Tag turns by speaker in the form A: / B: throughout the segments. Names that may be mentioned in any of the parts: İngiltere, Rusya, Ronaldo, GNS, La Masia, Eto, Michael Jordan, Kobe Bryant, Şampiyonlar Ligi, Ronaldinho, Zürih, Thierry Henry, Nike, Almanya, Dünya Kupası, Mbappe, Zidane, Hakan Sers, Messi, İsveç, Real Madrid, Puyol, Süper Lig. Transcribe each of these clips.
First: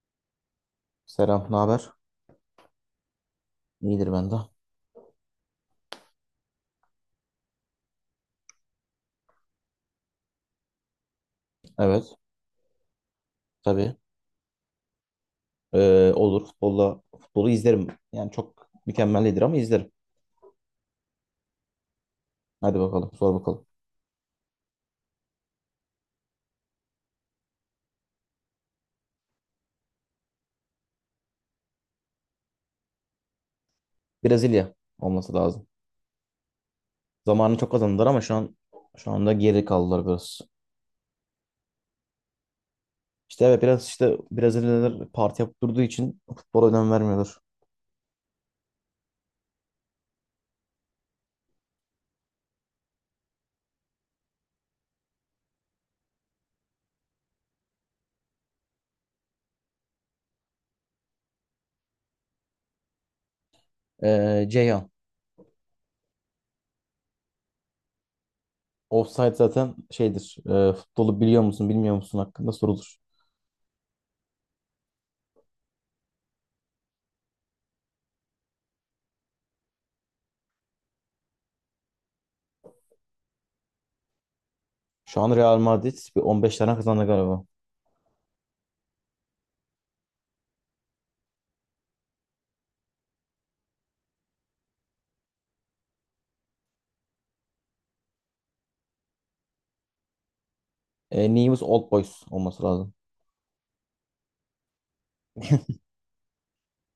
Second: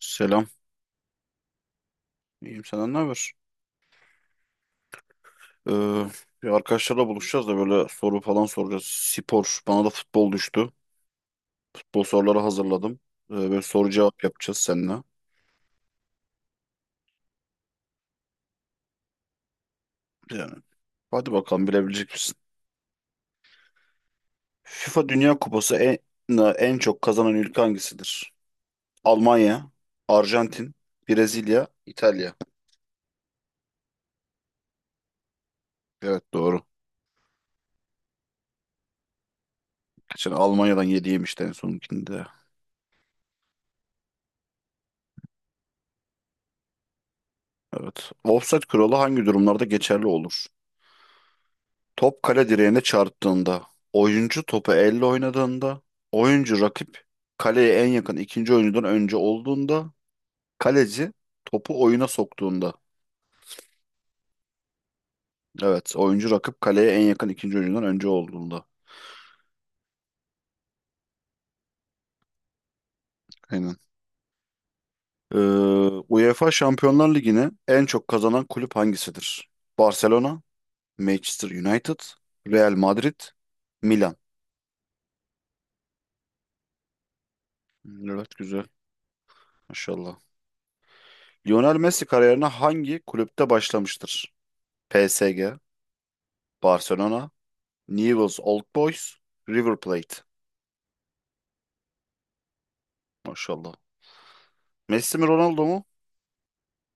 A: Selam.
B: Selam, ne haber?
A: İyiyim senden ne haber?
B: İyidir ben de.
A: Ee, Bir arkadaşlarla buluşacağız da böyle soru falan soracağız. Spor. Bana da futbol düştü. Futbol
B: Evet,
A: soruları hazırladım. Böyle soru
B: tabii.
A: cevap yapacağız seninle.
B: Olur. Futbolu izlerim. Yani çok mükemmel değildir ama izlerim.
A: Yani hadi bakalım bilebilecek misin?
B: Hadi bakalım, sor bakalım.
A: FIFA Dünya Kupası en çok kazanan ülke hangisidir? Almanya, Arjantin, Brezilya, İtalya.
B: Brezilya olması lazım.
A: Evet doğru.
B: Zamanını çok kazandılar ama şu anda geri kaldılar
A: Geçen
B: biraz.
A: Almanya'dan yediğim işte en sonunkinde.
B: İşte evet biraz işte Brezilyalılar parti yapıp durduğu için futbola önem vermiyorlar.
A: Evet. Offside kuralı hangi durumlarda geçerli olur? Top kale direğine çarptığında, oyuncu topu elle oynadığında, oyuncu rakip kaleye en yakın ikinci oyuncudan önce olduğunda, kaleci topu oyuna soktuğunda.
B: Ceyhan.
A: Evet, oyuncu rakip kaleye en yakın ikinci oyuncudan önce olduğunda.
B: Offside zaten şeydir. Futbolu biliyor musun, bilmiyor musun hakkında sorulur.
A: Aynen. Ee, UEFA Şampiyonlar Ligi'ne en çok kazanan kulüp hangisidir? Barcelona, Manchester United, Real Madrid, Milan.
B: Şu an Real Madrid bir 15 tane kazandı galiba.
A: Evet, güzel. Maşallah. Lionel Messi kariyerine hangi kulüpte başlamıştır? PSG, Barcelona, Newell's Old Boys, River Plate.
B: Neyimiz Old Boys olması lazım.
A: Maşallah. Messi mi Ronaldo mu?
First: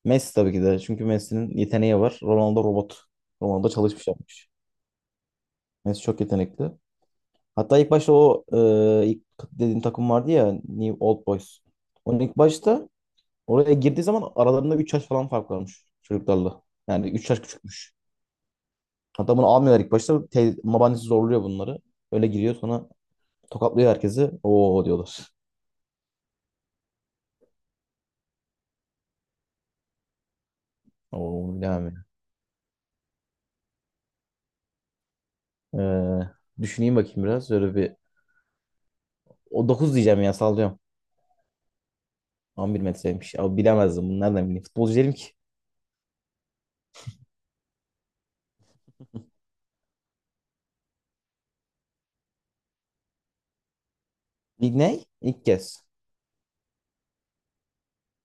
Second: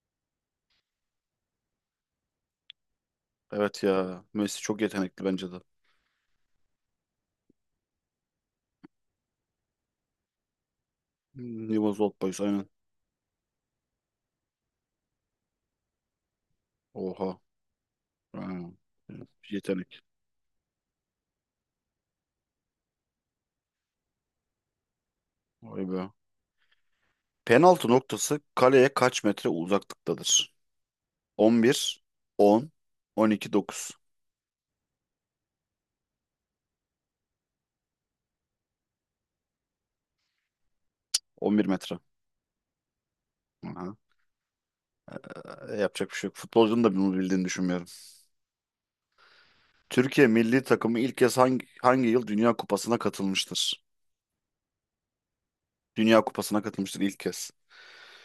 B: Messi tabii ki de. Çünkü Messi'nin yeteneği var. Ronaldo robot. Ronaldo
A: Evet
B: çalışmış
A: ya.
B: yapmış.
A: Messi çok yetenekli bence de.
B: Messi çok yetenekli. Hatta ilk başta o e, ilk dediğim takım vardı ya New Old Boys.
A: Newell's Old
B: Onun ilk
A: Boys aynen.
B: başta oraya girdiği zaman aralarında 3 yaş falan fark varmış çocuklarla. Yani 3 yaş
A: Oha.
B: küçükmüş.
A: Aynen.
B: Hatta bunu almıyorlar ilk
A: Yetenek.
B: başta. Babaannesi zorluyor bunları. Öyle giriyor sonra tokatlıyor herkesi. Oo diyorlar.
A: Vay be. Penaltı noktası kaleye kaç metre uzaklıktadır?
B: Oo, bilemem
A: 11, 10, 12, 9.
B: ya. Düşüneyim bakayım biraz. Öyle bir... O 9 diyeceğim ya sallıyorum.
A: 11 metre.
B: 11 metreymiş. Abi
A: Aha.
B: bilemezdim. Bunu nereden bileyim? Futbolcu değilim ki.
A: Yapacak bir şey yok. Futbolcunun da bunu bildiğini düşünmüyorum. Türkiye milli takımı ilk kez hangi yıl Dünya Kupası'na katılmıştır?
B: İlk ne? İlk kez.
A: Dünya Kupası'na katılmıştır ilk kez.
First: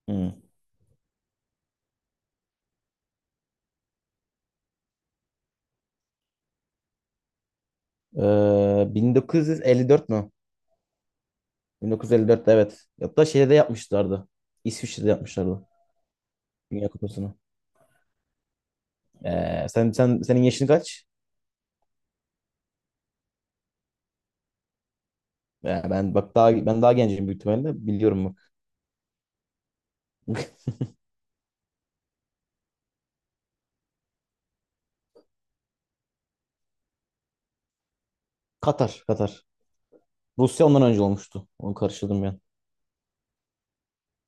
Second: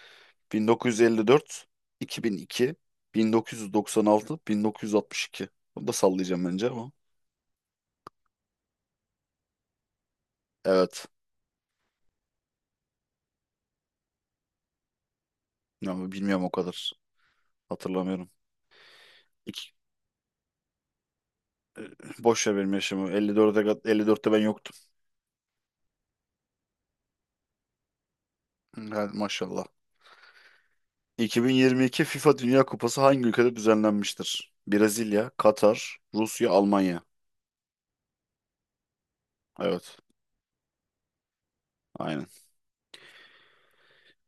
B: Hmm.
A: 1954, 2002, 1996, 1962. Bunu da sallayacağım bence ama.
B: 1954 mü?
A: Evet.
B: 1954'te evet. Hatta şeyde de yapmışlardı. İsviçre'de yapmışlardı.
A: Ama bilmiyorum o
B: Dünya
A: kadar.
B: Kupası'nı.
A: Hatırlamıyorum. İki,
B: Senin yaşın kaç?
A: boş ver benim yaşımı. 54'e, 54'te ben yoktum.
B: Ben bak daha ben daha gencim büyük ihtimalle. Biliyorum bak.
A: Yani maşallah. 2022 FIFA Dünya Kupası hangi ülkede düzenlenmiştir? Brezilya, Katar, Rusya, Almanya.
B: Katar, Katar.
A: Evet.
B: Rusya ondan önce olmuştu. Onu karıştırdım
A: Aynen.
B: ben.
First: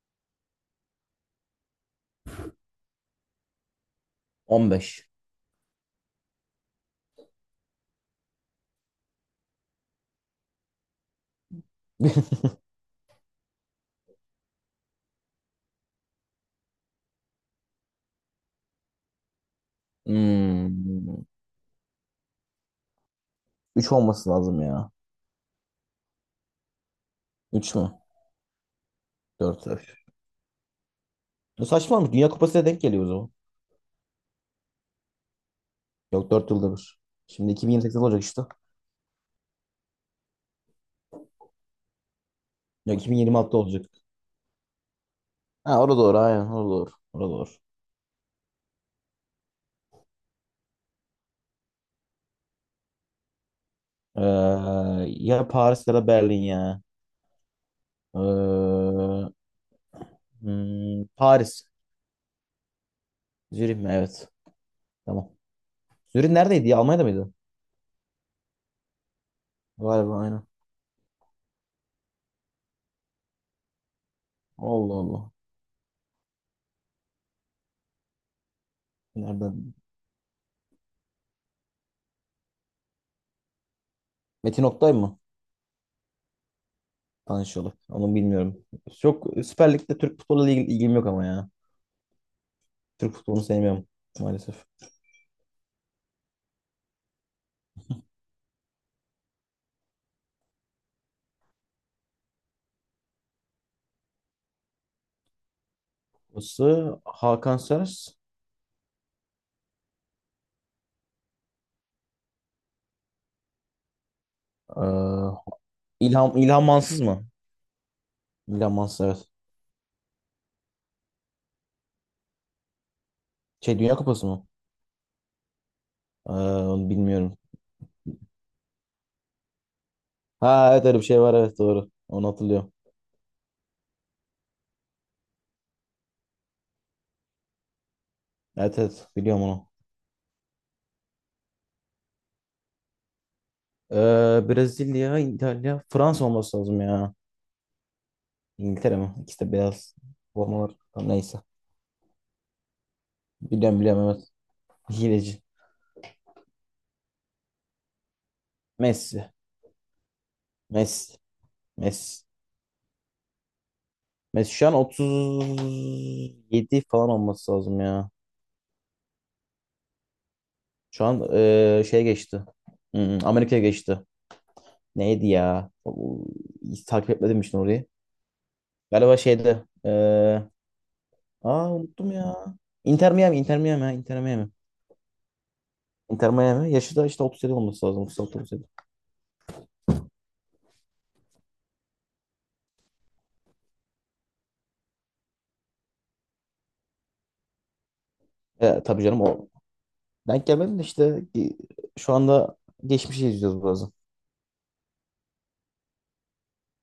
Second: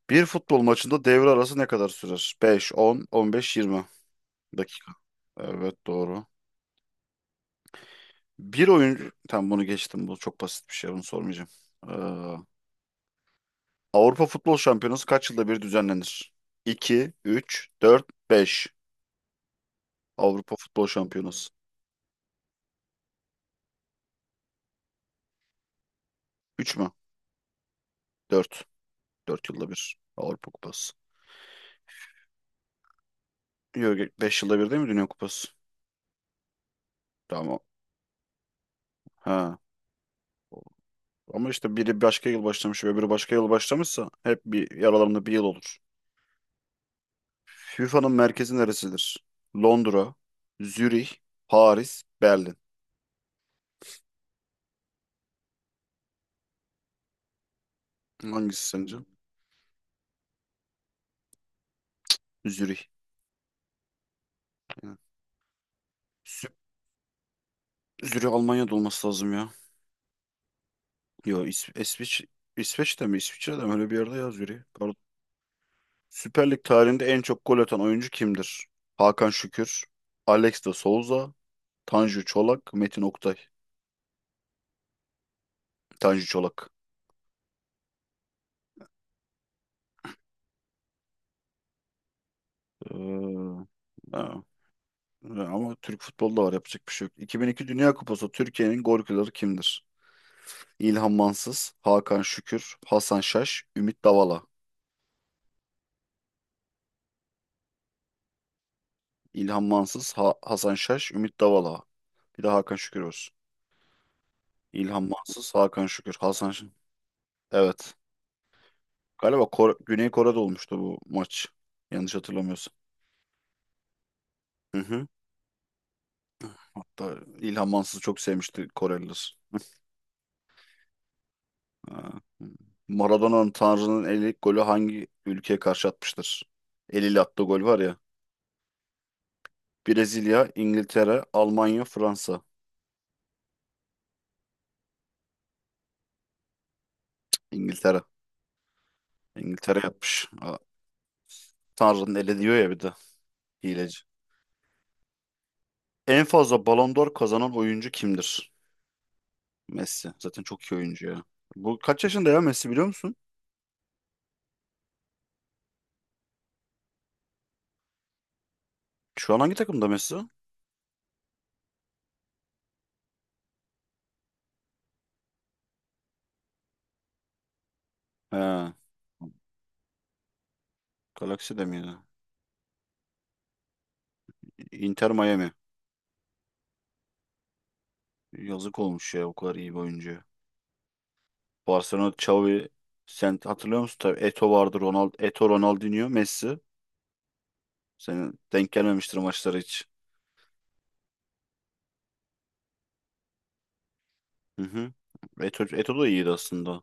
A: Bir futbol maçında devre arası ne kadar sürer? 5, 10, 15, 20 dakika.
B: 15.
A: Evet doğru. Bir oyuncu... Tamam bunu geçtim. Bu çok basit bir şey. Bunu sormayacağım. Ee, Avrupa Futbol Şampiyonası kaç yılda bir düzenlenir? 2, 3, 4, 5. Avrupa Futbol
B: Hmm.
A: Şampiyonası.
B: Üç olması lazım ya.
A: 3 mü?
B: 3 mü?
A: 4. 4
B: 4.
A: yılda bir. Avrupa Kupası.
B: Bu saçmalamış. Dünya Kupası'na denk geliyor o zaman.
A: Yok 5 yılda bir değil mi Dünya Kupası?
B: Yok 4 yılda bir. Şimdi
A: Tamam.
B: 2028 olacak işte.
A: Ha. Ama işte biri başka yıl başlamış ve
B: Yok
A: biri başka yıl
B: 2026 olacak.
A: başlamışsa hep bir aralarında bir yıl olur.
B: Ha orada doğru aynen orada doğru. Orada doğru.
A: FIFA'nın merkezi neresidir? Londra, Zürih, Paris, Berlin.
B: Ya Paris ya da Berlin ya.
A: Hangisi
B: Ee,
A: sence?
B: Paris.
A: Zürih.
B: Zürih mi? Evet.
A: Yani.
B: Tamam. Zürih neredeydi ya? Almanya'da mıydı?
A: Zürih Almanya'da olması lazım ya.
B: Galiba aynen.
A: Yo İs İsviç İsveç'te mi? İsviçre'de mi? Öyle bir yerde ya Zürih.
B: Allah
A: Pardon.
B: Allah.
A: Süper Lig tarihinde en çok gol atan oyuncu kimdir? Hakan
B: Nereden?
A: Şükür, Alex de Souza, Tanju Çolak, Metin Oktay.
B: Metin Oktay mı?
A: Tanju Çolak.
B: Tanışıyorlar. Onu bilmiyorum. Çok Süper Lig'de Türk futbolu ilgim yok ama ya. Türk futbolunu
A: Ee,
B: sevmiyorum
A: ha.
B: maalesef.
A: Ha, ama Türk futbolda var yapacak bir şey yok. 2002 Dünya Kupası Türkiye'nin golcüleri kimdir? İlhan Mansız, Hakan Şükür, Hasan Şaş, Ümit Davala.
B: Burası Hakan Sers.
A: İlhan Mansız, Hasan Şaş, Ümit Davala. Bir de Hakan Şükür olsun. İlhan
B: Ee,
A: Mansız, Hakan Şükür, Hasan
B: İlham
A: Şen.
B: Mansız mı?
A: Evet.
B: İlham Mansız evet.
A: Galiba Güney Kore'de olmuştu bu maç. Yanlış hatırlamıyorsam.
B: Şey Dünya Kupası mı?
A: Hı hı.
B: Onu
A: Hatta
B: bilmiyorum.
A: İlhan Mansız'ı çok sevmişti Koreliler.
B: Ha evet öyle bir şey var evet doğru.
A: Ha.
B: Onu hatırlıyorum.
A: Maradona'nın Tanrı'nın eli golü hangi ülkeye karşı atmıştır? Eliyle attığı gol var ya.
B: Evet evet biliyorum onu.
A: Brezilya, İngiltere, Almanya, Fransa.
B: Brezilya, İtalya, Fransa olması lazım ya.
A: İngiltere.
B: İngiltere mi? İkisi de
A: İngiltere
B: beyaz
A: yapmış. Ha,
B: formalar. Tamam, neyse.
A: Tanrı'nın eli diyor ya bir de.
B: Biliyorum
A: Hileci.
B: biliyorum evet. Hileci.
A: En fazla Ballon d'Or kazanan oyuncu kimdir?
B: Messi.
A: Messi. Zaten çok iyi oyuncu
B: Messi.
A: ya. Bu kaç
B: Messi.
A: yaşında ya Messi biliyor musun?
B: Messi şu an 37 falan olması lazım ya.
A: Şu an hangi takımda Messi?
B: Şu an şey geçti. Amerika'ya geçti. Neydi ya? Hiç takip etmedim işte orayı.
A: He.
B: Galiba şeydi.
A: Galaxy'de
B: Aa
A: miydi?
B: Unuttum ya. Inter Miami, Inter Miami, ha, Inter Miami.
A: Inter Miami.
B: Inter Miami. Yaşı da işte 37 olması lazım. 36 37.
A: Yazık olmuş ya o kadar iyi bir oyuncu. Barcelona Xavi sen hatırlıyor musun? Tabii Eto vardı, Eto Ronaldinho, Messi. Senin denk
B: Tabii
A: gelmemiştir
B: canım o.
A: maçlara hiç.
B: Denk gelmedim de işte şu anda geçmişi izliyoruz biraz.
A: Hı hı. Eto da iyiydi aslında.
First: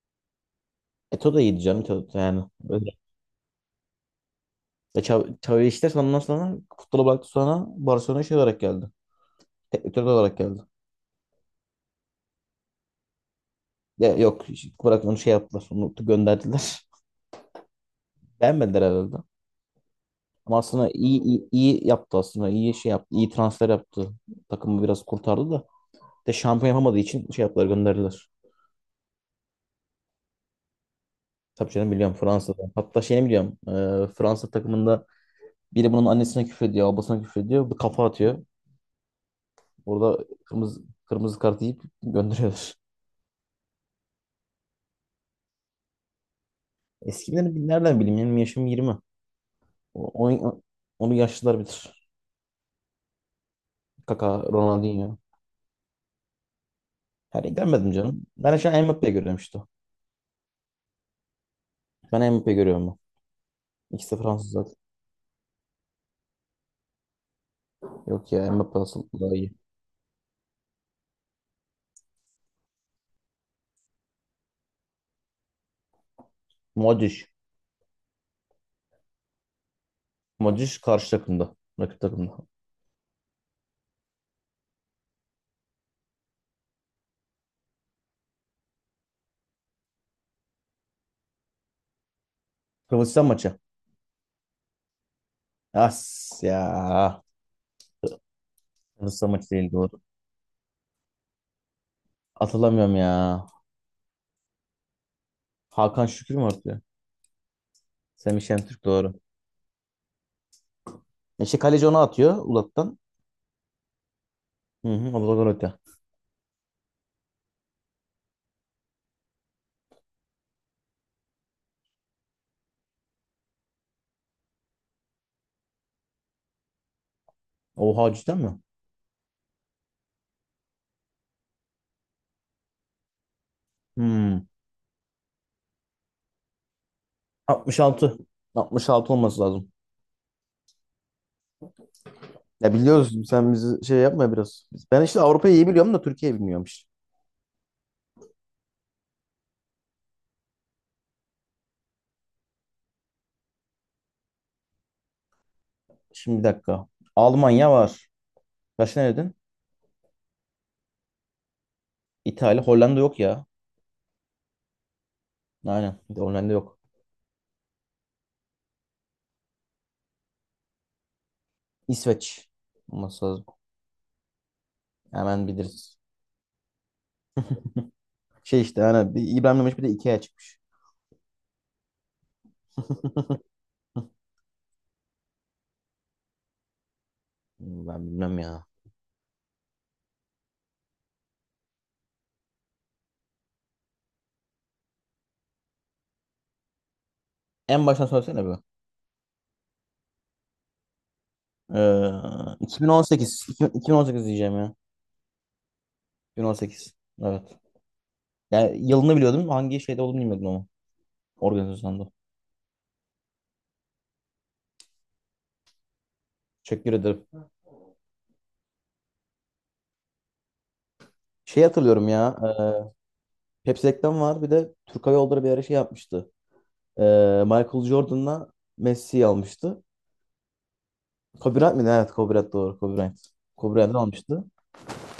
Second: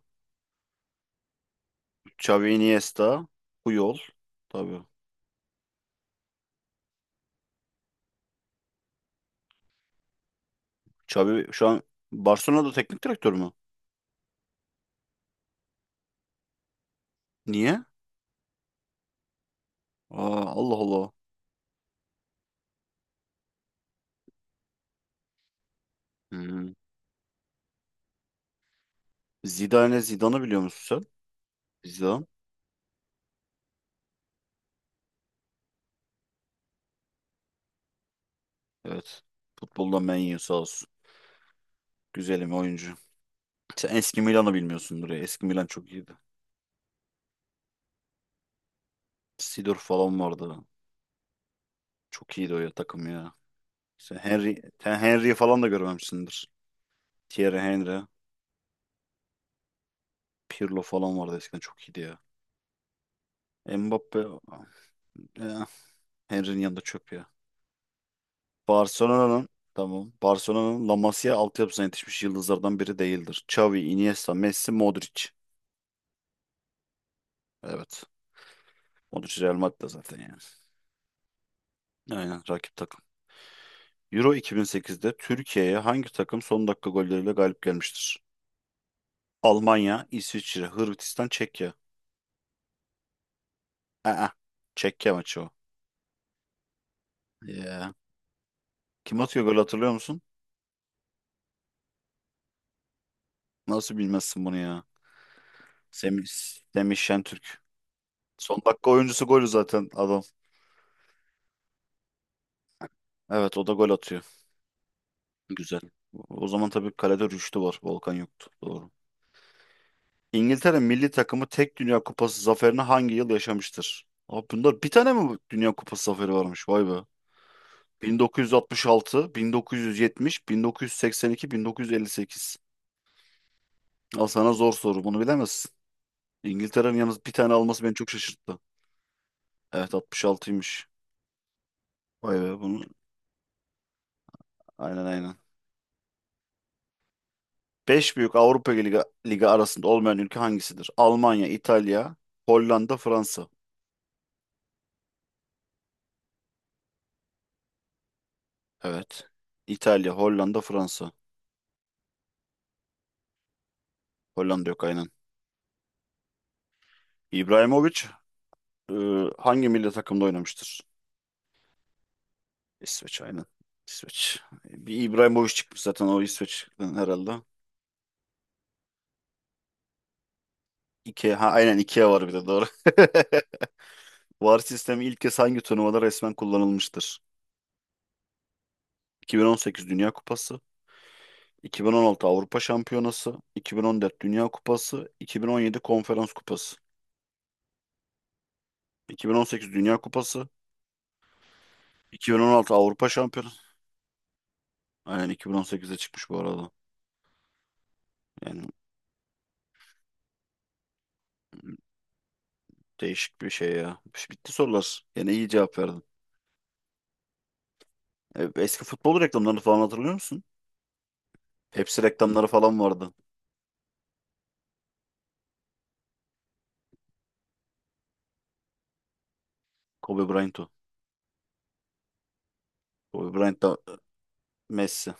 B: Eto da iyiydi canım. Eto, yani.
A: Xavi
B: Öyle.
A: Iniesta, Puyol. Tabii.
B: Xavi işte ondan sonra futbola bıraktı sonra Barcelona şey olarak geldi. Teknik direktör olarak geldi.
A: Xavi şu an Barcelona'da teknik direktör mü?
B: Ya, yok bırakın onu şey yaptılar. Onu gönderdiler.
A: Niye?
B: Beğenmediler herhalde.
A: Aa,
B: Ama
A: Allah
B: aslında
A: Allah.
B: iyi, iyi, iyi yaptı aslında. İyi şey yaptı. İyi transfer yaptı. Takımı biraz kurtardı da. De şampiyon
A: Hı.
B: yapamadığı için şey yaptılar gönderdiler.
A: Zidane'ı biliyor musun sen?
B: Tabii canım biliyorum
A: Zidane.
B: Fransa'da. Hatta şeyini biliyorum. Fransa takımında biri bunun annesine küfrediyor, babasına küfrediyor. Bu kafa atıyor.
A: Evet. Futbolda
B: Orada
A: menyu sağ
B: kırmızı
A: olsun.
B: kırmızı kart yiyip
A: Güzelim
B: gönderiyorlar.
A: oyuncu. Sen eski Milan'ı bilmiyorsundur ya. Eski Milan çok iyiydi.
B: Eskileri nereden bileyim? Benim yaşım 20
A: Sidor
B: O-
A: falan vardı.
B: Onu, onu yaşlılar bilir.
A: Çok iyiydi o ya takım ya.
B: Kaka,
A: Sen
B: Ronaldinho.
A: Henry'i falan da görmemişsindir.
B: Her
A: Thierry
B: görmedim
A: Henry,
B: canım. Ben şu an Mbappe'yi görüyorum işte.
A: Pirlo falan vardı eskiden çok iyiydi ya.
B: Ben Mbappe'yi görüyorum ben. İkisi
A: Mbappe,
B: de Fransız zaten.
A: eh, Henry'nin yanında çöp ya.
B: Yok ya Mbappe asıl daha
A: Barcelona'nın
B: iyi.
A: Tamam. Barcelona'nın La Masia altyapısına yetişmiş yıldızlardan biri değildir. Xavi, Iniesta, Messi, Modric.
B: Modric.
A: Evet. Modric Real Madrid'de zaten yani.
B: Modric karşı takımda. Rakip takımda.
A: Aynen rakip takım. Euro 2008'de Türkiye'ye hangi takım son dakika golleriyle galip gelmiştir? Almanya, İsviçre, Hırvatistan, Çekya.
B: Hırvatistan maçı.
A: Aa, Çekya maçı o.
B: As ya.
A: Ya. Kim
B: Hırvatistan
A: atıyor
B: maçı
A: gol
B: değil
A: hatırlıyor
B: doğru.
A: musun?
B: Atılamıyorum ya.
A: Nasıl bilmezsin bunu ya?
B: Hakan
A: Semih,
B: Şükür mü atıyor?
A: Semih Şentürk.
B: Semih
A: Son
B: Şentürk
A: dakika
B: doğru.
A: oyuncusu golü zaten adam.
B: İşte kaleci onu atıyor Ulat'tan.
A: Evet o da gol atıyor.
B: Hı hı, o da gol atıyor.
A: Güzel. O zaman tabii kalede Rüştü var. Volkan yoktu. Doğru. İngiltere milli takımı tek Dünya Kupası zaferini hangi yıl yaşamıştır? Abi bunlar bir tane mi Dünya Kupası zaferi varmış? Vay be.
B: Oha cidden mi?
A: 1966, 1970, 1982, 1958. Al
B: Hmm.
A: sana zor soru. Bunu bilemezsin. İngiltere'nin yalnız bir tane alması beni çok
B: 66.
A: şaşırttı.
B: 66 olması lazım.
A: Evet 66'ymış. Vay be
B: Ya
A: bunu.
B: biliyoruz sen bizi şey yapma biraz. Ben
A: Aynen
B: işte
A: aynen.
B: Avrupa'yı iyi biliyorum da Türkiye'yi bilmiyorum işte.
A: 5 büyük Avrupa Ligi arasında olmayan ülke hangisidir? Almanya, İtalya, Hollanda, Fransa.
B: Şimdi bir dakika. Almanya var. Kaç ne
A: Evet.
B: dedin?
A: İtalya, Hollanda, Fransa.
B: İtalya, Hollanda yok ya.
A: Hollanda yok aynen.
B: Aynen. Bir de Hollanda yok.
A: İbrahimovic e, hangi milli takımda oynamıştır?
B: İsveç
A: İsveç
B: olması
A: aynen.
B: lazım.
A: İsveç. Bir
B: Hemen
A: İbrahimovic çıkmış
B: biliriz.
A: zaten o İsveç'ten herhalde.
B: Şey işte hani bir İbrahim Demiş bir de Ikea çıkmış.
A: Ikea, ha, aynen Ikea var bir de doğru. VAR sistemi ilk kez hangi turnuvada resmen kullanılmıştır?
B: Ben bilmem ya.
A: 2018 Dünya Kupası, 2016 Avrupa Şampiyonası, 2014 Dünya Kupası, 2017 Konferans Kupası.
B: En baştan söylesene bu.
A: 2018 Dünya Kupası, 2016 Avrupa
B: 2018.
A: Şampiyonası.
B: 2018 diyeceğim ya.
A: Aynen 2018'de çıkmış bu arada.
B: 2018. Evet.
A: Yani
B: Yani yılını biliyordum. Hangi şeyde olduğunu bilmiyordum ama. Organizasyonda.
A: değişik bir şey ya. Bitti sorular. Yine iyi cevap verdin.
B: Teşekkür ederim.
A: Eski futbol reklamlarını falan hatırlıyor musun?
B: Şey
A: Pepsi
B: hatırlıyorum ya.
A: reklamları falan vardı.
B: Pepsi reklam var. Bir de Türk Hava Yolları bir ara şey yapmıştı. E, Michael Jordan'la Messi'yi almıştı.
A: Kobe Bryant o.
B: Kobe Bryant mıydı? Evet Kobe Bryant doğru. Kobe Bryant.
A: Kobe Bryant da
B: Kobe Bryant'ı almıştı.
A: Messi.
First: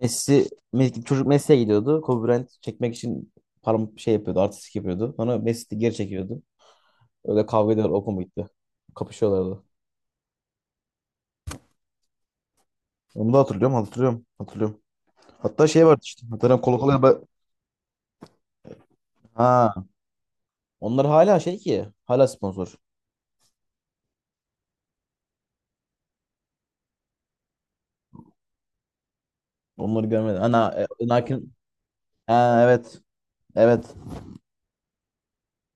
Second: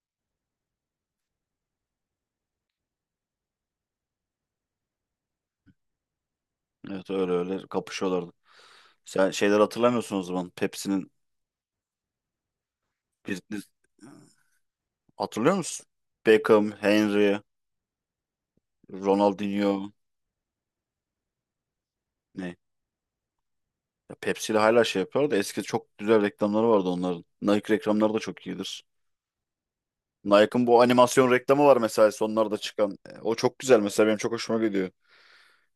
B: Çocuk Messi'ye gidiyordu. Kobe Bryant çekmek için param şey yapıyordu. Artistik yapıyordu. Sonra Messi de geri çekiyordu.
A: Evet öyle
B: Öyle
A: öyle
B: kavga ediyorlar. O mu
A: kapışıyorlardı.
B: gitti?
A: Sen şeyler
B: Kapışıyorlardı.
A: hatırlamıyorsun o zaman. Pepsi'nin
B: Onu da
A: bir
B: hatırlıyorum. Hatırlıyorum. Hatırlıyorum.
A: hatırlıyor
B: Hatta şey
A: musun?
B: vardı işte. Hatırlıyorum.
A: Beckham,
B: Kolo Kolo'ya ben...
A: Henry, Ronaldinho
B: Ha. Onlar hala şey ki. Hala
A: ne?
B: sponsor.
A: Ya Pepsi ile hala şey yapıyor da eski çok güzel reklamları vardı onların. Nike reklamları da çok iyidir.
B: Onları görmedim.
A: Nike'ın bu
B: Ana,
A: animasyon
B: Nike'ın...
A: reklamı var mesela sonlarda
B: Ha,
A: çıkan.
B: evet.
A: O çok güzel
B: Evet.
A: mesela benim çok hoşuma gidiyor.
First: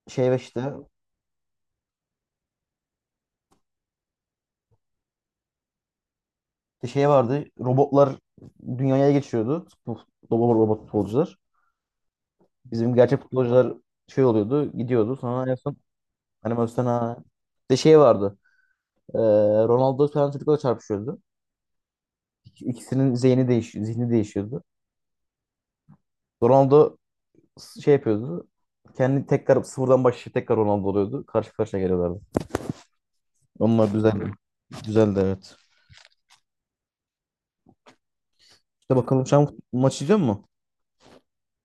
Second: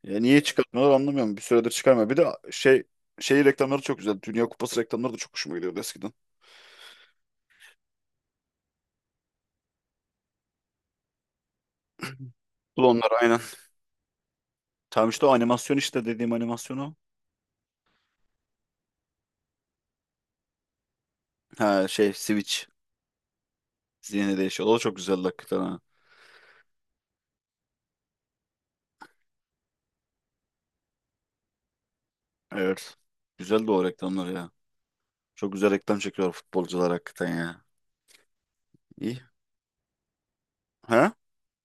B: Şey ve
A: Niye
B: işte.
A: çıkartmıyorlar anlamıyorum. Bir süredir çıkarmıyor. Bir de şey reklamları çok güzel. Dünya Kupası reklamları da çok hoşuma gidiyordu eskiden.
B: Şey vardı. Robotlar dünyaya geçiyordu. Bu robot futbolcular.
A: Bu da
B: Bizim
A: onlar
B: gerçek
A: aynen.
B: futbolcular şey oluyordu,
A: Tam
B: gidiyordu.
A: işte o
B: Sonra en
A: animasyon
B: son
A: işte dediğim
B: animasyon
A: animasyonu.
B: ha. Bir de şey vardı. Ee, Ronaldo falan çocukla çarpışıyordu.
A: Ha şey Switch
B: İkisinin zihni
A: zihni
B: değişiyordu.
A: değişiyor. O da çok güzel hakikaten ha.
B: Ronaldo şey yapıyordu. Kendi tekrar sıfırdan başlayıp tekrar Ronaldo oluyordu. Karşı karşıya geliyorlardı.
A: Evet. Güzel de o
B: Onlar
A: reklamlar
B: düzeldi.
A: ya.
B: Güzeldi
A: Çok
B: evet.
A: güzel reklam çekiyor futbolcular hakikaten ya.
B: İşte
A: İyi.
B: bakalım şu an maç izliyor musun?
A: Ha?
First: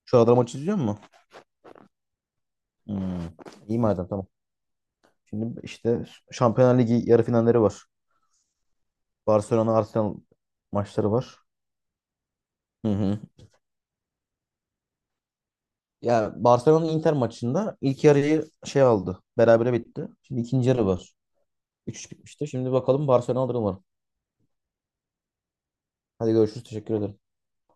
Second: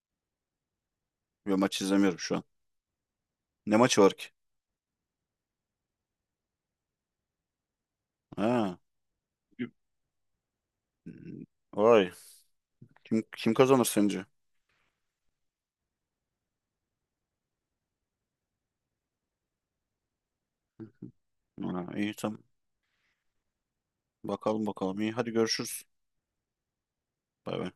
B: Şu arada maç izliyor musun?
A: Yo maç izlemiyorum şu an.
B: Hmm.
A: Ne
B: İyi
A: maçı
B: madem
A: var
B: tamam.
A: ki?
B: Şimdi işte Şampiyonlar Ligi yarı finalleri var.
A: Ha.
B: Barcelona Arsenal maçları
A: Hmm,
B: var.
A: vay.
B: Hı hı.
A: Kim kazanır sence?
B: Ya Barcelona Inter maçında ilk yarıyı şey aldı. Berabere bitti. Şimdi ikinci yarı var.
A: Ha,
B: 3-3
A: iyi tamam.
B: bitmişti. Şimdi bakalım Barcelona alır umarım.
A: Bakalım bakalım. İyi hadi görüşürüz.
B: Hadi görüşürüz. Teşekkür ederim.
A: Bay bay.